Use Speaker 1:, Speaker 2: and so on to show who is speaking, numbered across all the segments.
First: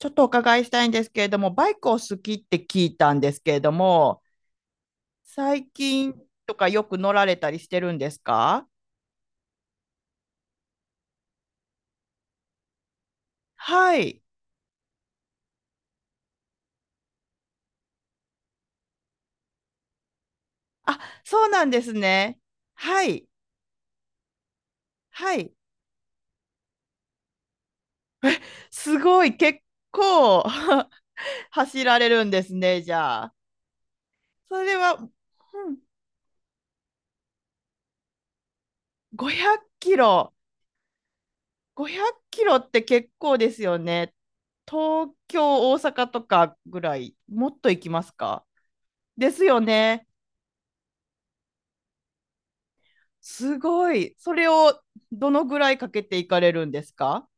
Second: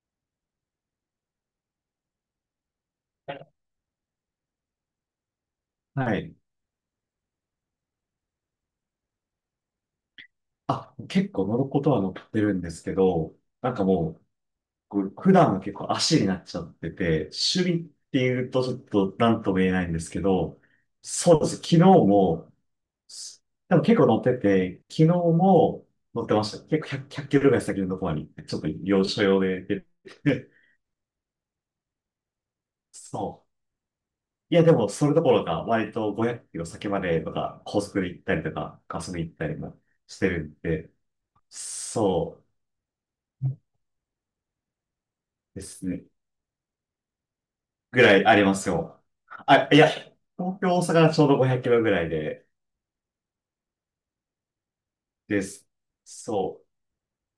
Speaker 1: ちょっとお伺いしたいんですけれども、バイクを好きって聞いたんですけれども、最近
Speaker 2: はい。
Speaker 1: とかよく乗られたりしてるんですか？
Speaker 2: あ、結構乗ることは乗ってるんですけど、なんか
Speaker 1: は
Speaker 2: も
Speaker 1: い。
Speaker 2: う、こう普段は結構足になっちゃってて、趣味っていうとちょっと何とも言えないんですけど、
Speaker 1: あ、
Speaker 2: そうで
Speaker 1: そう
Speaker 2: す。
Speaker 1: な
Speaker 2: 昨
Speaker 1: ん
Speaker 2: 日
Speaker 1: ですね。
Speaker 2: も、
Speaker 1: はい。
Speaker 2: でも結構乗ってて、昨日
Speaker 1: はい。
Speaker 2: も乗ってました。結構100、ひゃっキロぐらい先のところに、ちょっと
Speaker 1: す
Speaker 2: 要所
Speaker 1: ごい、
Speaker 2: 要で
Speaker 1: 結
Speaker 2: 行っ
Speaker 1: 構
Speaker 2: て
Speaker 1: 走られるんですね、じ
Speaker 2: そ
Speaker 1: ゃあ。
Speaker 2: う。い
Speaker 1: そ
Speaker 2: や、で
Speaker 1: れ
Speaker 2: も、
Speaker 1: は、う
Speaker 2: そ
Speaker 1: ん、
Speaker 2: れどころか、割と500キロ先までとか、高速で行ったりとか、ガスで行っ
Speaker 1: 500
Speaker 2: たり
Speaker 1: キ
Speaker 2: もして
Speaker 1: ロ。
Speaker 2: るんで、
Speaker 1: 500キ
Speaker 2: そ
Speaker 1: ロって結構ですよね。東
Speaker 2: う。で
Speaker 1: 京、大
Speaker 2: すね。
Speaker 1: 阪とかぐらい、もっと行き
Speaker 2: ぐ
Speaker 1: ます
Speaker 2: らいあり
Speaker 1: か？
Speaker 2: ますよ。
Speaker 1: ですよ
Speaker 2: あ、いや、
Speaker 1: ね。
Speaker 2: 東京、大阪がちょうど500キロぐらいで、
Speaker 1: すごい。それをど
Speaker 2: で
Speaker 1: のぐ
Speaker 2: す。
Speaker 1: らいかけていかれ
Speaker 2: そ
Speaker 1: る
Speaker 2: う。
Speaker 1: んですか？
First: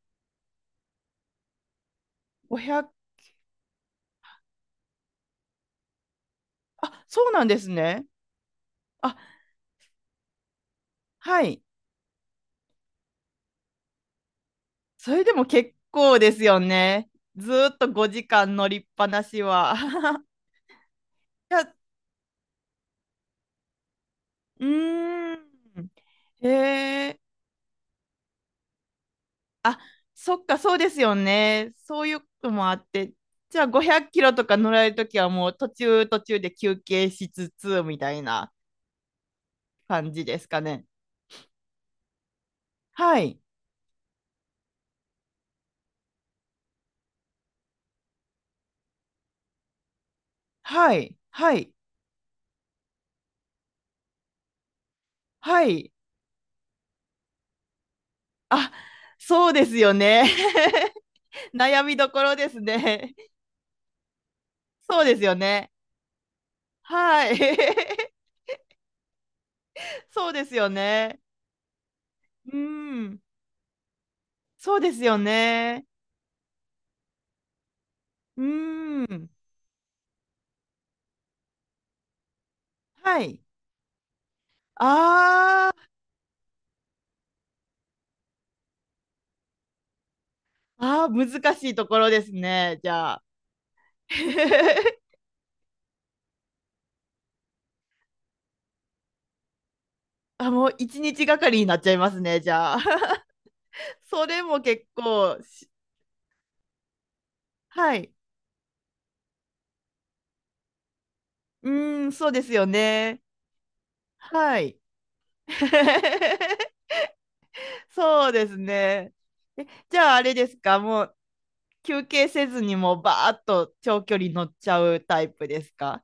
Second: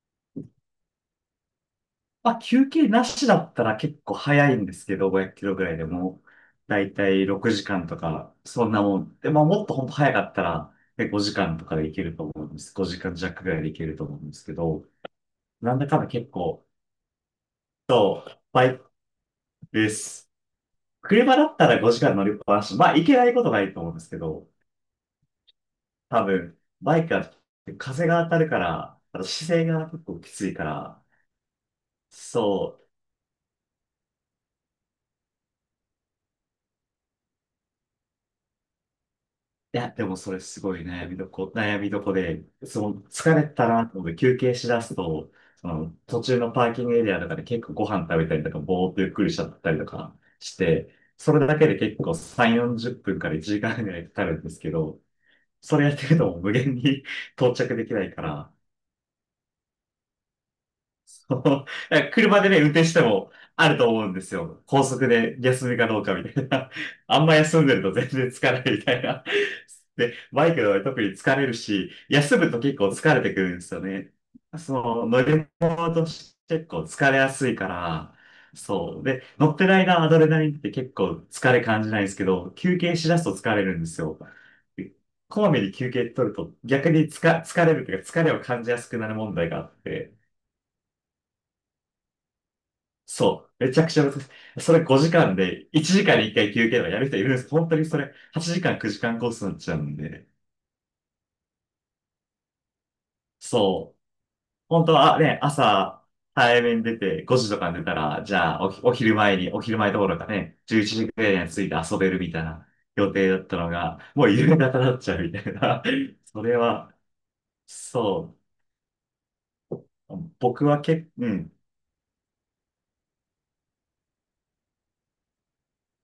Speaker 2: まあ、
Speaker 1: 5
Speaker 2: 休憩
Speaker 1: 0
Speaker 2: なしだったら結構早いんですけど、500キロぐらいでも、だい
Speaker 1: あ、
Speaker 2: たい
Speaker 1: そうなん
Speaker 2: 6
Speaker 1: です
Speaker 2: 時間と
Speaker 1: ね。
Speaker 2: か、そんなも
Speaker 1: あ、
Speaker 2: ん。で、まあ、もっと本当早かったら、5
Speaker 1: は
Speaker 2: 時間
Speaker 1: い。
Speaker 2: とかで行けると思うんです。5時間弱ぐらいで行けると思うんですけど、
Speaker 1: それでも結
Speaker 2: なんだかんだ
Speaker 1: 構
Speaker 2: 結
Speaker 1: ですよ
Speaker 2: 構、
Speaker 1: ね。ずーっと
Speaker 2: そ
Speaker 1: 5
Speaker 2: う、
Speaker 1: 時間
Speaker 2: バ
Speaker 1: 乗
Speaker 2: イ
Speaker 1: りっ
Speaker 2: ク
Speaker 1: ぱなしは。
Speaker 2: で す。車だ
Speaker 1: い
Speaker 2: っ
Speaker 1: や、
Speaker 2: た
Speaker 1: う
Speaker 2: ら5時間乗りっぱなし。まあ、行けないことないと思うんですけど、
Speaker 1: ーん。
Speaker 2: 多
Speaker 1: へ
Speaker 2: 分、バイク
Speaker 1: え。
Speaker 2: は風が当たるから、あと姿勢
Speaker 1: あ、
Speaker 2: が結構き
Speaker 1: そっ
Speaker 2: つい
Speaker 1: か、
Speaker 2: か
Speaker 1: そうです
Speaker 2: ら、
Speaker 1: よね。そういうこともあ
Speaker 2: そ
Speaker 1: っ
Speaker 2: う。
Speaker 1: て。じゃあ500キロとか乗られるときはもう途中途中で休憩しつつみたいな
Speaker 2: いや、で
Speaker 1: 感
Speaker 2: も
Speaker 1: じ
Speaker 2: そ
Speaker 1: で
Speaker 2: れ
Speaker 1: す
Speaker 2: す
Speaker 1: か
Speaker 2: ごい
Speaker 1: ね。
Speaker 2: ね悩みどこで、その
Speaker 1: は
Speaker 2: 疲
Speaker 1: い。
Speaker 2: れたなと思って休憩しだすと、その途中のパーキングエリアとかで結構ご飯食べたりとか、ぼーっとゆっくりしちゃったりとかして、
Speaker 1: はい。
Speaker 2: それ
Speaker 1: は
Speaker 2: だけ
Speaker 1: い。
Speaker 2: で結構3、40分から1時間ぐらいかかるんですけど、
Speaker 1: は
Speaker 2: それ
Speaker 1: い。
Speaker 2: やってるともう無限に 到着できないから、
Speaker 1: あ、そうですよね。悩みどころ
Speaker 2: 車
Speaker 1: で
Speaker 2: でね、
Speaker 1: す
Speaker 2: 運転して
Speaker 1: ね。
Speaker 2: もあると思うんですよ。高
Speaker 1: そう
Speaker 2: 速
Speaker 1: ですよ
Speaker 2: で休
Speaker 1: ね。
Speaker 2: みかどうかみたいな。あん
Speaker 1: は
Speaker 2: ま
Speaker 1: い。
Speaker 2: 休んでると全然疲れるみたいな。で、
Speaker 1: そうで
Speaker 2: バ
Speaker 1: す
Speaker 2: イク
Speaker 1: よ
Speaker 2: の場合特に
Speaker 1: ね。
Speaker 2: 疲れるし、休む
Speaker 1: う
Speaker 2: と結構疲
Speaker 1: ん。
Speaker 2: れてくるんですよね。そ
Speaker 1: そうです
Speaker 2: の
Speaker 1: よ
Speaker 2: 乗り
Speaker 1: ね。
Speaker 2: 物として結構疲れやすいから、そう。
Speaker 1: う
Speaker 2: で、
Speaker 1: ん。
Speaker 2: 乗ってる間アドレナリンって結構疲れ感じないんですけど、休憩しだ
Speaker 1: は
Speaker 2: すと
Speaker 1: い。
Speaker 2: 疲れるんですよ。でこまめ
Speaker 1: あ
Speaker 2: に休憩取ると逆に疲れるというか疲れを感じやすくなる問題があって、
Speaker 1: あ、ああ、難しいところですね、じゃあ。
Speaker 2: そう。めちゃくちゃ難しい。それ 5時間で、1時間に1回休憩とかやる人いるんですけど、本当にそれ8時間9時間コースになっちゃうんで。
Speaker 1: あ、もう一日がかりになっちゃいますね、じゃあ。
Speaker 2: そう。
Speaker 1: それも結
Speaker 2: 本当は、
Speaker 1: 構し、
Speaker 2: 朝、早めに出て5時とかに出た
Speaker 1: はい。
Speaker 2: ら、じゃあお、お昼前に、お昼前どころかね、11時くらいに着いて遊
Speaker 1: う
Speaker 2: べ
Speaker 1: ん、
Speaker 2: る
Speaker 1: そ
Speaker 2: み
Speaker 1: う
Speaker 2: た
Speaker 1: で
Speaker 2: い
Speaker 1: すよ
Speaker 2: な予
Speaker 1: ね。
Speaker 2: 定だったのが、もう夕方
Speaker 1: はい。
Speaker 2: になっちゃうみたいな。それ は、
Speaker 1: そう
Speaker 2: そ
Speaker 1: ですね。え、じゃあ
Speaker 2: う。
Speaker 1: あれです
Speaker 2: 僕
Speaker 1: か、
Speaker 2: は
Speaker 1: も
Speaker 2: 結構、
Speaker 1: う
Speaker 2: うん。
Speaker 1: 休憩せずにもうバーッと長距離乗っちゃうタイプですか？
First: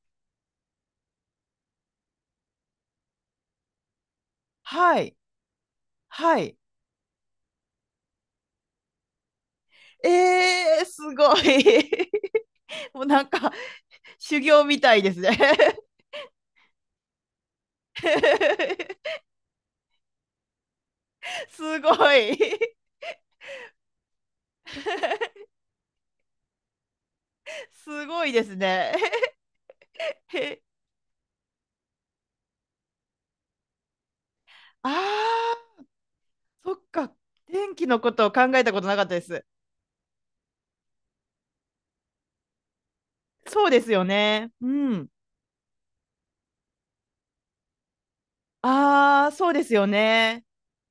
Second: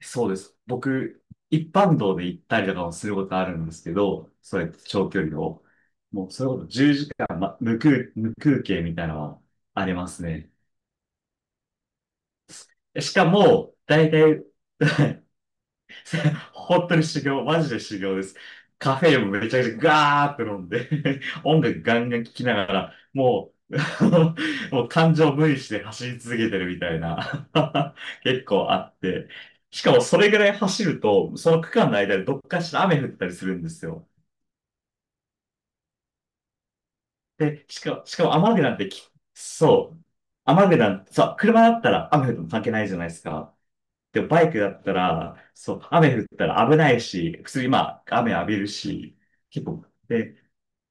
Speaker 2: そうです。僕、一般道で行ったりとかもすることあるんですけど、そうやって
Speaker 1: は
Speaker 2: 長
Speaker 1: い、
Speaker 2: 距離を。もう、
Speaker 1: は
Speaker 2: それ
Speaker 1: い。
Speaker 2: こそ10時間、ま、無空憩みたいなのはありますね。
Speaker 1: えー、すごい。もう
Speaker 2: し
Speaker 1: な
Speaker 2: か
Speaker 1: んか
Speaker 2: も、大
Speaker 1: 修
Speaker 2: 体、
Speaker 1: 行みたいです ね。
Speaker 2: 本当に修行、マジで修行です。カフェ インもめちゃくちゃガーって飲んで 音
Speaker 1: す
Speaker 2: 楽
Speaker 1: ご
Speaker 2: ガンガン聴
Speaker 1: い。
Speaker 2: きながら、もう、もう感情 無理して走り続けてるみたいな
Speaker 1: すごいで
Speaker 2: 結
Speaker 1: す
Speaker 2: 構あ
Speaker 1: ね。
Speaker 2: って。しかもそれぐ
Speaker 1: へ
Speaker 2: らい走ると、その区間の間でどっかしら雨降ったりするんですよ。
Speaker 1: あー、そっか。
Speaker 2: で、
Speaker 1: 天
Speaker 2: し
Speaker 1: 気の
Speaker 2: か、
Speaker 1: こ
Speaker 2: しか
Speaker 1: とを
Speaker 2: も
Speaker 1: 考
Speaker 2: 雨具
Speaker 1: えた
Speaker 2: なん
Speaker 1: こと
Speaker 2: て
Speaker 1: なかっ
Speaker 2: き、
Speaker 1: たです。
Speaker 2: そう。雨具なんて、車だったら雨降っても関係ないじゃないですか。
Speaker 1: そうですよ
Speaker 2: でもバ
Speaker 1: ね。
Speaker 2: イク
Speaker 1: う
Speaker 2: だった
Speaker 1: ん。
Speaker 2: ら、そう、雨降ったら危ないし、普通にまあ、雨浴びるし、
Speaker 1: あー、そうで
Speaker 2: 結
Speaker 1: す
Speaker 2: 構、
Speaker 1: よ
Speaker 2: で、
Speaker 1: ね。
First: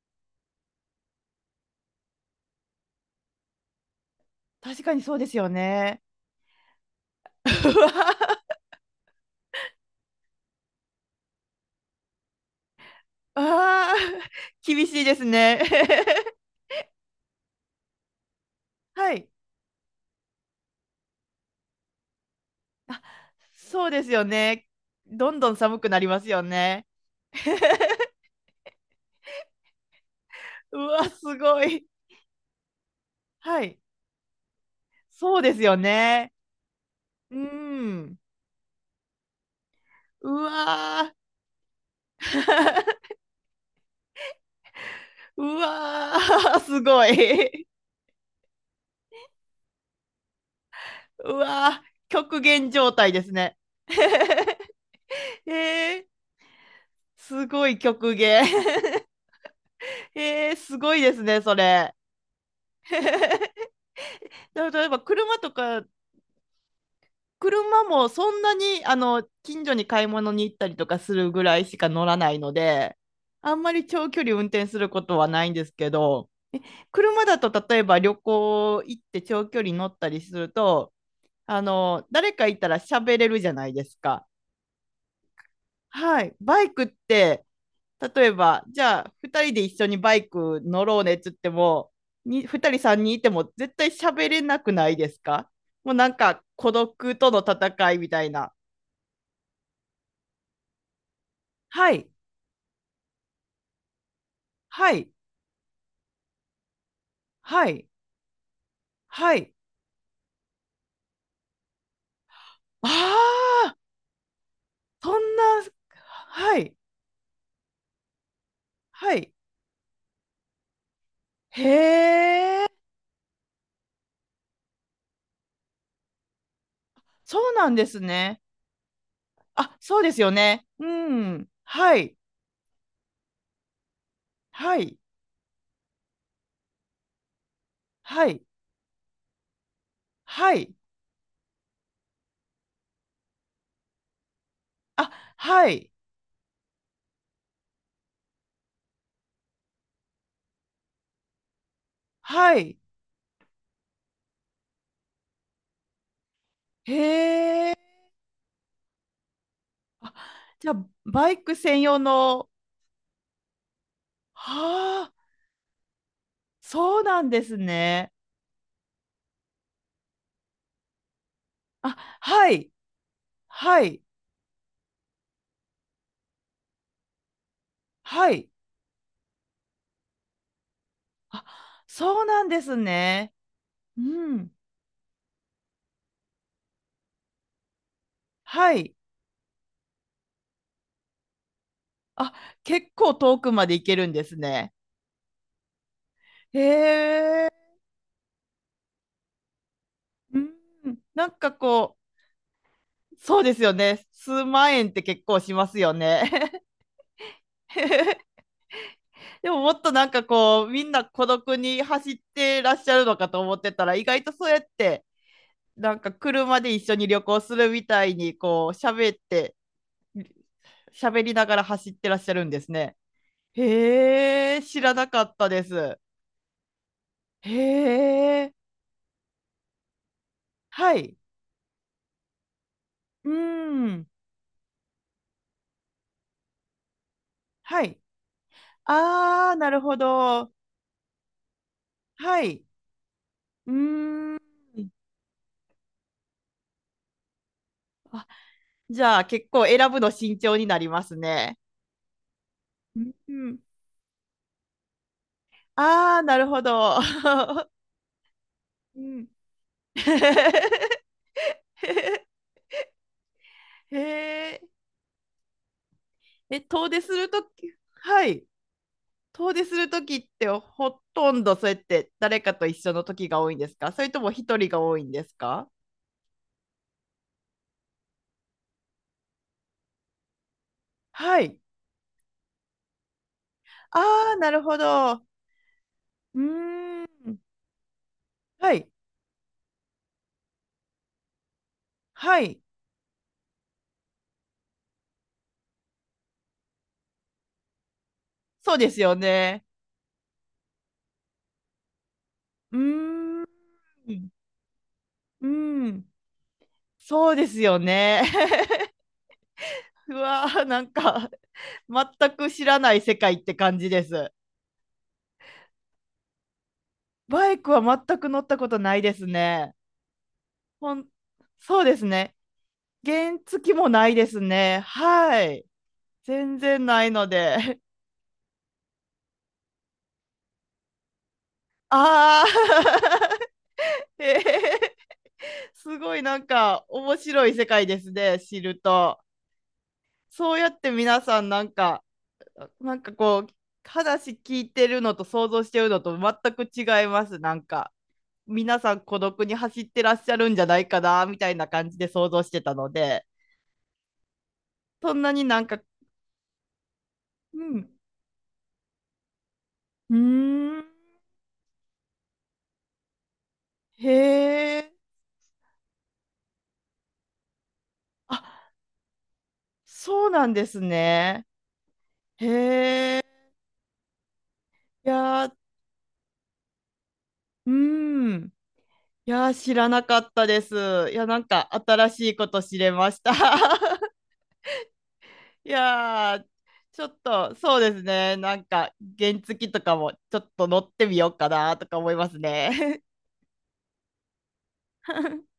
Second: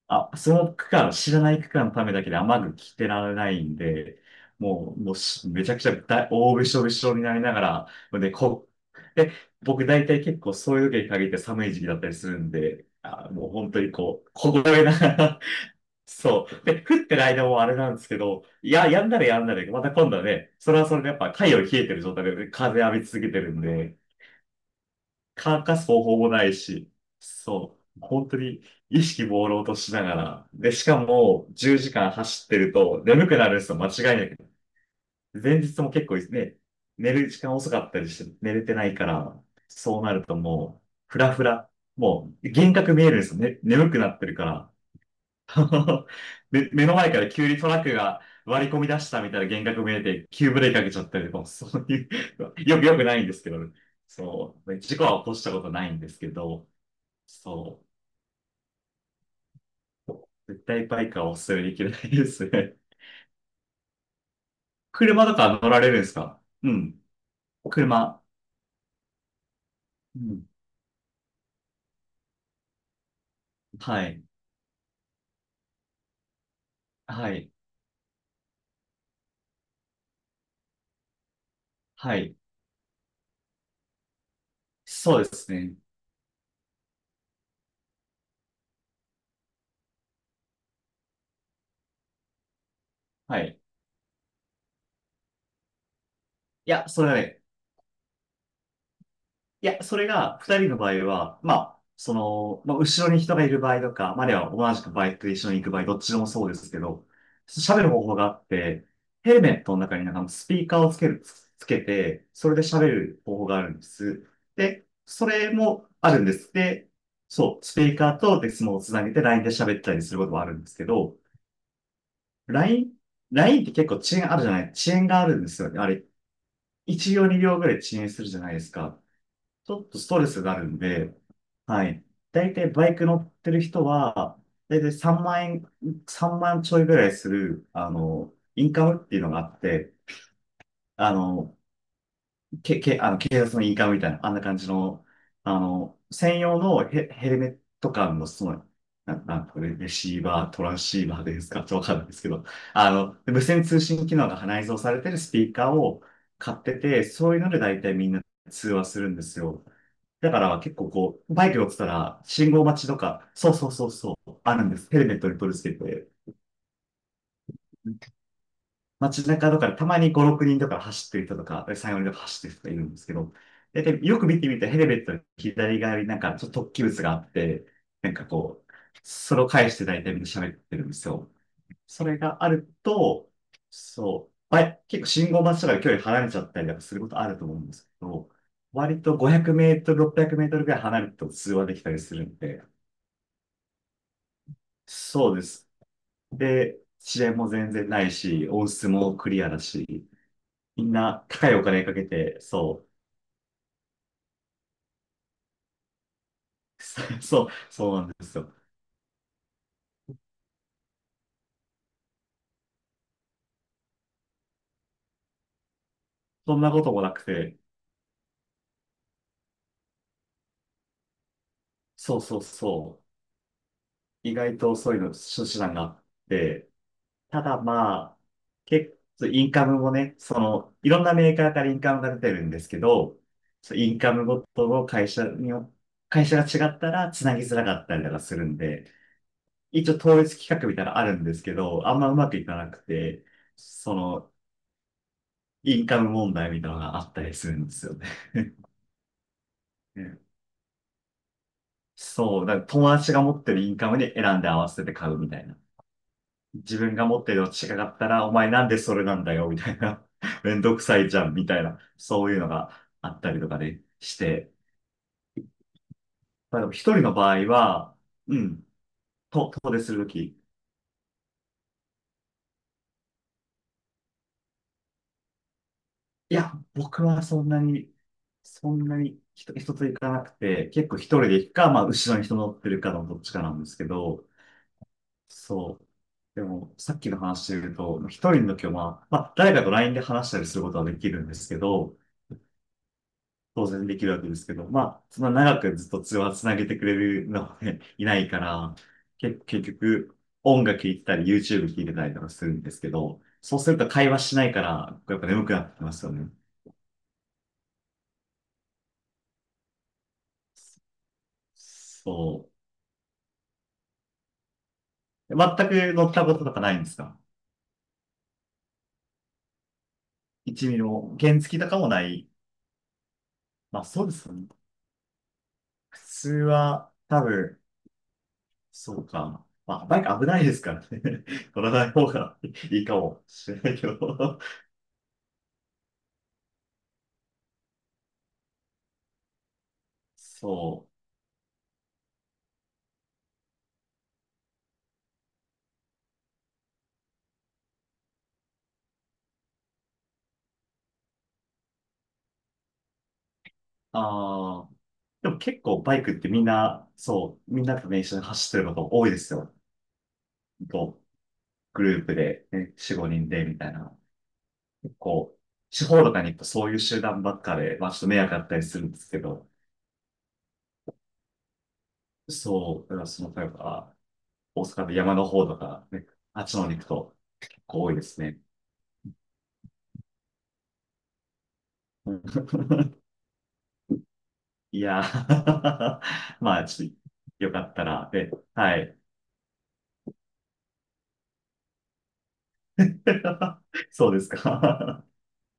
Speaker 2: あ、その区間、知らない区間のためだけで雨具着てられないんで、
Speaker 1: 確か
Speaker 2: もう、
Speaker 1: に
Speaker 2: も
Speaker 1: そ
Speaker 2: う
Speaker 1: うですよ
Speaker 2: めちゃくちゃ
Speaker 1: ね。
Speaker 2: びしょびしょになりながら、で、こう、で、僕大体結構そういう時に限って寒い時期だったりするんで、あ、もう本当に
Speaker 1: ああ
Speaker 2: こ
Speaker 1: ー、
Speaker 2: う、凍え
Speaker 1: 厳
Speaker 2: な
Speaker 1: しい
Speaker 2: が
Speaker 1: です
Speaker 2: ら、
Speaker 1: ね。
Speaker 2: そう。で、降ってる間もあれなんですけど、いや、やん
Speaker 1: は
Speaker 2: だら
Speaker 1: い。
Speaker 2: やんだら、また今度はね、それはそれでやっぱ太陽冷えてる状態で風浴び続けてるん
Speaker 1: そう
Speaker 2: で、
Speaker 1: ですよね。どんどん
Speaker 2: 乾か
Speaker 1: 寒
Speaker 2: す
Speaker 1: くな
Speaker 2: 方
Speaker 1: り
Speaker 2: 法
Speaker 1: ます
Speaker 2: も
Speaker 1: よ
Speaker 2: ない
Speaker 1: ね。
Speaker 2: し、そう、本当に意識朦朧としながら、で、
Speaker 1: う
Speaker 2: しか
Speaker 1: わ、す
Speaker 2: も
Speaker 1: ご
Speaker 2: 10
Speaker 1: い。
Speaker 2: 時間走ってると眠くなるん
Speaker 1: は
Speaker 2: ですよ、
Speaker 1: い。
Speaker 2: 間違いなく。
Speaker 1: そうで
Speaker 2: 前
Speaker 1: すよ
Speaker 2: 日も結構
Speaker 1: ね。
Speaker 2: ね、寝る
Speaker 1: う
Speaker 2: 時間遅かったり
Speaker 1: ん。
Speaker 2: して寝れてないから、そうなる
Speaker 1: う
Speaker 2: ともう、
Speaker 1: わ
Speaker 2: ふらふら、もう幻
Speaker 1: ー。
Speaker 2: 覚見 えるんですよね、眠くなってるから。
Speaker 1: う わー、
Speaker 2: で、
Speaker 1: す
Speaker 2: 目の
Speaker 1: ご
Speaker 2: 前から急に
Speaker 1: い。
Speaker 2: トラックが割り込み出したみたいな幻覚見えて、急ブレーキかけちゃったり
Speaker 1: う
Speaker 2: とか、そ
Speaker 1: わー、
Speaker 2: ういう、
Speaker 1: 極 限状
Speaker 2: よく
Speaker 1: 態
Speaker 2: な
Speaker 1: で
Speaker 2: いん
Speaker 1: す
Speaker 2: ですけ
Speaker 1: ね。
Speaker 2: ど、そう、事故は起こしたことないん
Speaker 1: えー、
Speaker 2: ですけど、
Speaker 1: すごい
Speaker 2: そ
Speaker 1: 極限。
Speaker 2: う、
Speaker 1: えー、
Speaker 2: 絶
Speaker 1: す
Speaker 2: 対
Speaker 1: ごい
Speaker 2: バイ
Speaker 1: で
Speaker 2: ク
Speaker 1: す
Speaker 2: はお
Speaker 1: ね、そ
Speaker 2: 勧めできな
Speaker 1: れ。
Speaker 2: いですね。
Speaker 1: だ例え ば
Speaker 2: 車と
Speaker 1: 車と
Speaker 2: か乗ら
Speaker 1: か
Speaker 2: れるんですか？うん。
Speaker 1: 車も
Speaker 2: 車。
Speaker 1: そんなにあの近所に買い
Speaker 2: う
Speaker 1: 物に
Speaker 2: ん。
Speaker 1: 行ったりとかするぐらいしか乗らないので、あんまり
Speaker 2: は
Speaker 1: 長距
Speaker 2: い。
Speaker 1: 離運転することはないんですけど、車
Speaker 2: は
Speaker 1: だと
Speaker 2: い。
Speaker 1: 例えば旅行行って長距離乗ったりすると、あの
Speaker 2: は
Speaker 1: 誰
Speaker 2: い。
Speaker 1: かいたら喋れるじゃないですか。
Speaker 2: そうですね。
Speaker 1: はい、バイクって例えばじゃあ2人で一緒にバイク乗ろうねっつってもに2人3人いて
Speaker 2: は
Speaker 1: も
Speaker 2: い。
Speaker 1: 絶対喋れなくないですか？もうなんか孤
Speaker 2: いや、それ
Speaker 1: 独
Speaker 2: は
Speaker 1: との
Speaker 2: ね、
Speaker 1: 戦いみたいな。
Speaker 2: いや、それが二人の場合は、まあ、
Speaker 1: はい、
Speaker 2: その、まあ、後ろに人がいる場合とか、まあ、あるいは同じ
Speaker 1: は
Speaker 2: くバ
Speaker 1: い、
Speaker 2: イクと一緒に行く場合、どっちでもそうですけど、
Speaker 1: は
Speaker 2: 喋
Speaker 1: い、
Speaker 2: る方法があって、ヘ
Speaker 1: は
Speaker 2: ル
Speaker 1: い。
Speaker 2: メットの中になんかスピーカーをつけて、それで喋
Speaker 1: あ
Speaker 2: る方法がある
Speaker 1: あ、
Speaker 2: んです。で、
Speaker 1: そ
Speaker 2: そ
Speaker 1: んな、
Speaker 2: れもあるんです。
Speaker 1: はい、
Speaker 2: で、そう、スピーカーとデスモをつな
Speaker 1: は
Speaker 2: げて
Speaker 1: い。
Speaker 2: LINE で喋ったりすることもあるんですけど、
Speaker 1: へえ、
Speaker 2: LINE、LINE って結構遅延があるんですよね。あれ、1秒
Speaker 1: そ
Speaker 2: 2
Speaker 1: う
Speaker 2: 秒ぐ
Speaker 1: な
Speaker 2: ら
Speaker 1: ん
Speaker 2: い
Speaker 1: で
Speaker 2: 遅
Speaker 1: す
Speaker 2: 延するじゃ
Speaker 1: ね。
Speaker 2: ないですか。ち
Speaker 1: あ、
Speaker 2: ょっと
Speaker 1: そう
Speaker 2: ス
Speaker 1: で
Speaker 2: ト
Speaker 1: す
Speaker 2: レ
Speaker 1: よ
Speaker 2: スがあ
Speaker 1: ね。
Speaker 2: るん
Speaker 1: う
Speaker 2: で、
Speaker 1: ん、
Speaker 2: は
Speaker 1: は
Speaker 2: い。
Speaker 1: い、
Speaker 2: 大体バイク乗ってる人は、
Speaker 1: は
Speaker 2: 大体
Speaker 1: い、
Speaker 2: 3万円、3万ちょいぐらいする、あ
Speaker 1: は
Speaker 2: の、
Speaker 1: い、
Speaker 2: インカムっていうのがあって、
Speaker 1: はい。
Speaker 2: あの、あの、警察のインカムみたいな、あんな感じの、
Speaker 1: あ、
Speaker 2: あ
Speaker 1: はい、
Speaker 2: の、専用のヘルメット感の、その、なんかレシーバー、トランシーバーですか？ちょっとわかんないですけど、
Speaker 1: はい。
Speaker 2: あの、無線通信機能が内蔵されてるスピーカーを買ってて、そういうので
Speaker 1: へえ。
Speaker 2: 大体みんな通話するんですよ。
Speaker 1: あ、
Speaker 2: だから
Speaker 1: じゃ
Speaker 2: 結
Speaker 1: あ、
Speaker 2: 構こ
Speaker 1: バ
Speaker 2: う、
Speaker 1: イ
Speaker 2: バイ
Speaker 1: ク
Speaker 2: ク乗って
Speaker 1: 専
Speaker 2: た
Speaker 1: 用
Speaker 2: ら、
Speaker 1: の、
Speaker 2: 信号待ちとか、あるんです。ヘル
Speaker 1: はあ、
Speaker 2: メットに取り付けて、
Speaker 1: そうなんですね。
Speaker 2: 街中とかでたまに5、6人とか走ってる人とか、
Speaker 1: あ、
Speaker 2: 3、4人とか走
Speaker 1: は
Speaker 2: ってる人
Speaker 1: い、
Speaker 2: がいるんですけど、
Speaker 1: はい、
Speaker 2: よく見てみたらヘルメットの左側になんかちょっと突起物があって、なんか
Speaker 1: はい。
Speaker 2: こう、それを返して大体みんな喋ってるんですよ。
Speaker 1: あ、
Speaker 2: それ
Speaker 1: そうな
Speaker 2: が
Speaker 1: ん
Speaker 2: あ
Speaker 1: で
Speaker 2: る
Speaker 1: す
Speaker 2: と、
Speaker 1: ね。う
Speaker 2: そう、
Speaker 1: ん、
Speaker 2: 結構信号待ちとかで距離離れちゃったりとかすることあると思うんですけど、
Speaker 1: はい。
Speaker 2: 割と500メートル、600メートルぐらい離れると通話できたりする
Speaker 1: あ、
Speaker 2: んで、
Speaker 1: 結構遠くまで行けるんですね。
Speaker 2: そうです。
Speaker 1: へ
Speaker 2: で、遅延も
Speaker 1: え。
Speaker 2: 全然ないし、音質もクリアだし、
Speaker 1: う
Speaker 2: みん
Speaker 1: ん。
Speaker 2: な
Speaker 1: なん
Speaker 2: 高
Speaker 1: か
Speaker 2: いお金か
Speaker 1: こ
Speaker 2: けて、そ
Speaker 1: う、そうですよね。数万円って結構しますよね。
Speaker 2: う、そうなんですよ。
Speaker 1: でももっとなんかこう、みんな孤独に走ってらっしゃるのかと思ってたら、意外とそうやって、なんか
Speaker 2: そ
Speaker 1: 車
Speaker 2: んな
Speaker 1: で
Speaker 2: こ
Speaker 1: 一
Speaker 2: と
Speaker 1: 緒
Speaker 2: も
Speaker 1: に
Speaker 2: な
Speaker 1: 旅
Speaker 2: く
Speaker 1: 行す
Speaker 2: て、
Speaker 1: るみたいに、こう、喋って、喋りながら走ってら
Speaker 2: そ
Speaker 1: っ
Speaker 2: う
Speaker 1: しゃ
Speaker 2: そう
Speaker 1: るんです
Speaker 2: そ
Speaker 1: ね。
Speaker 2: う、意
Speaker 1: へ
Speaker 2: 外
Speaker 1: え、
Speaker 2: と
Speaker 1: 知ら
Speaker 2: そういう
Speaker 1: な
Speaker 2: の
Speaker 1: かった
Speaker 2: 手
Speaker 1: で
Speaker 2: 段があ
Speaker 1: す。
Speaker 2: って、た
Speaker 1: へ
Speaker 2: だまあ、
Speaker 1: え、
Speaker 2: 結構、インカムもね、その、い
Speaker 1: は
Speaker 2: ろんな
Speaker 1: い。
Speaker 2: メーカーからインカムが出てるんですけど、
Speaker 1: う
Speaker 2: そうイン
Speaker 1: ん、
Speaker 2: カムごとの会社によ、会社が違ったら繋ぎづらか
Speaker 1: は
Speaker 2: った
Speaker 1: い。
Speaker 2: りとかするんで、
Speaker 1: ああ、なる
Speaker 2: 一
Speaker 1: ほ
Speaker 2: 応統一
Speaker 1: ど。
Speaker 2: 企画みたいなのあるんですけど、あんまうまく
Speaker 1: は
Speaker 2: いか
Speaker 1: い。
Speaker 2: なくて、
Speaker 1: う
Speaker 2: その、
Speaker 1: ーん。
Speaker 2: インカム問題みたいなのがあったりするんですよね。
Speaker 1: あ、じゃあ結構選ぶ
Speaker 2: う
Speaker 1: の
Speaker 2: ん。
Speaker 1: 慎重になりますね。
Speaker 2: そう、だから友
Speaker 1: う
Speaker 2: 達が持って
Speaker 1: ん。
Speaker 2: るインカムに選んで合わせて買うみたいな。
Speaker 1: ああ、なるほ
Speaker 2: 自分
Speaker 1: ど。
Speaker 2: が持ってるの違 かったら、お前なんでそ
Speaker 1: う
Speaker 2: れなん
Speaker 1: ん。
Speaker 2: だよ、みたいな。めんどくさ いじゃん、みたいな。そういうのがあったりとかで
Speaker 1: へ
Speaker 2: して。
Speaker 1: え。
Speaker 2: ま
Speaker 1: え、
Speaker 2: あでも一
Speaker 1: 遠出
Speaker 2: 人の
Speaker 1: する
Speaker 2: 場
Speaker 1: と
Speaker 2: 合
Speaker 1: き、
Speaker 2: は、
Speaker 1: は
Speaker 2: う
Speaker 1: い。
Speaker 2: ん、と、
Speaker 1: 遠出
Speaker 2: 遠
Speaker 1: す
Speaker 2: 出
Speaker 1: る
Speaker 2: す
Speaker 1: と
Speaker 2: ると
Speaker 1: きっ
Speaker 2: き、
Speaker 1: てほとんどそうやって誰かと一緒のときが多いんですか、それとも一人が多いんですか？
Speaker 2: いや、僕はそんなに、人と行かなくて、結構一人で
Speaker 1: は
Speaker 2: 行く
Speaker 1: い。
Speaker 2: か、まあ、後ろに人乗ってるかのどっちかなんですけ
Speaker 1: あ
Speaker 2: ど、
Speaker 1: あ、なるほど。う
Speaker 2: そう。
Speaker 1: ー
Speaker 2: でも、さっきの
Speaker 1: ん。
Speaker 2: 話で言うと、一人の時は、
Speaker 1: は
Speaker 2: ま
Speaker 1: い。
Speaker 2: あ、まあ、誰かと LINE で話したりすることはできるんですけど、
Speaker 1: はい。
Speaker 2: 当然できるわけですけど、まあ、そんな長くずっと通話つなげてくれるのはね、いないか
Speaker 1: そ
Speaker 2: ら、
Speaker 1: うですよね。
Speaker 2: 結局、音楽聴いてたり、YouTube 聴いてたりとかするんで
Speaker 1: うー
Speaker 2: すけど、
Speaker 1: ん。
Speaker 2: そうすると会
Speaker 1: う
Speaker 2: 話
Speaker 1: ん、
Speaker 2: しないから、やっぱ眠
Speaker 1: う
Speaker 2: くなってきま
Speaker 1: ん、
Speaker 2: すよね。
Speaker 1: そうですよね。うわー、なんか、全
Speaker 2: そ
Speaker 1: く知
Speaker 2: う。
Speaker 1: らない世界って感じです。
Speaker 2: 全く乗ったこととかないんですか？
Speaker 1: バイクは全く乗ったことないですね。ほん
Speaker 2: も、原付とか
Speaker 1: そう
Speaker 2: も
Speaker 1: で
Speaker 2: な
Speaker 1: す
Speaker 2: い。
Speaker 1: ね。原付
Speaker 2: まあ
Speaker 1: も
Speaker 2: そう
Speaker 1: な
Speaker 2: で
Speaker 1: いで
Speaker 2: すよ
Speaker 1: す
Speaker 2: ね。
Speaker 1: ね。はい。
Speaker 2: 普通
Speaker 1: 全然
Speaker 2: は、
Speaker 1: ない
Speaker 2: 多
Speaker 1: の
Speaker 2: 分、
Speaker 1: で。
Speaker 2: そうか。まあ、バイク危ないですからね。乗らな い方が
Speaker 1: あ
Speaker 2: いいか
Speaker 1: あ、
Speaker 2: もしれないけ
Speaker 1: え
Speaker 2: ど。
Speaker 1: ー、すごいなんか面白い世界ですね、知ると。そうやっ
Speaker 2: そ
Speaker 1: て
Speaker 2: う。
Speaker 1: 皆さん、なんかなんかこう話聞いてるのと想像してるのと全く違います。なんか皆さん孤独に走ってらっしゃるんじゃないかなみたいな感じで想像してたので、
Speaker 2: ああ。
Speaker 1: そん
Speaker 2: で
Speaker 1: な
Speaker 2: も
Speaker 1: にな
Speaker 2: 結
Speaker 1: んか、
Speaker 2: 構バイクってみんな、そう、
Speaker 1: う
Speaker 2: みんなと
Speaker 1: ん、
Speaker 2: ね、一緒に走ってること多いですよ。
Speaker 1: うーん、
Speaker 2: と、グループで、ね、4、5人で、みたいな。
Speaker 1: へえ、
Speaker 2: 結構、地方とかに行くとそういう集団ばっかで、まあちょっと迷惑だ
Speaker 1: あ、
Speaker 2: ったりするんですけど。
Speaker 1: そうなんですね。
Speaker 2: そう、だから
Speaker 1: へ
Speaker 2: そ
Speaker 1: え、
Speaker 2: の、例えば、大阪の
Speaker 1: い
Speaker 2: 山の
Speaker 1: や
Speaker 2: 方
Speaker 1: ー、
Speaker 2: とか、ね、あっちの方に行くと結
Speaker 1: う
Speaker 2: 構多いですね。
Speaker 1: ん、いやー知らなかったです。いやなんか新しいこと知れ ました。
Speaker 2: いやー
Speaker 1: い やー、
Speaker 2: まあ、ちょっと、
Speaker 1: ちょっ
Speaker 2: よ
Speaker 1: と
Speaker 2: かっ
Speaker 1: そう
Speaker 2: た
Speaker 1: です
Speaker 2: ら、で、
Speaker 1: ね、なん
Speaker 2: は
Speaker 1: か
Speaker 2: い。
Speaker 1: 原付とかもちょっと乗ってみようかなとか思いますね。
Speaker 2: そうですか。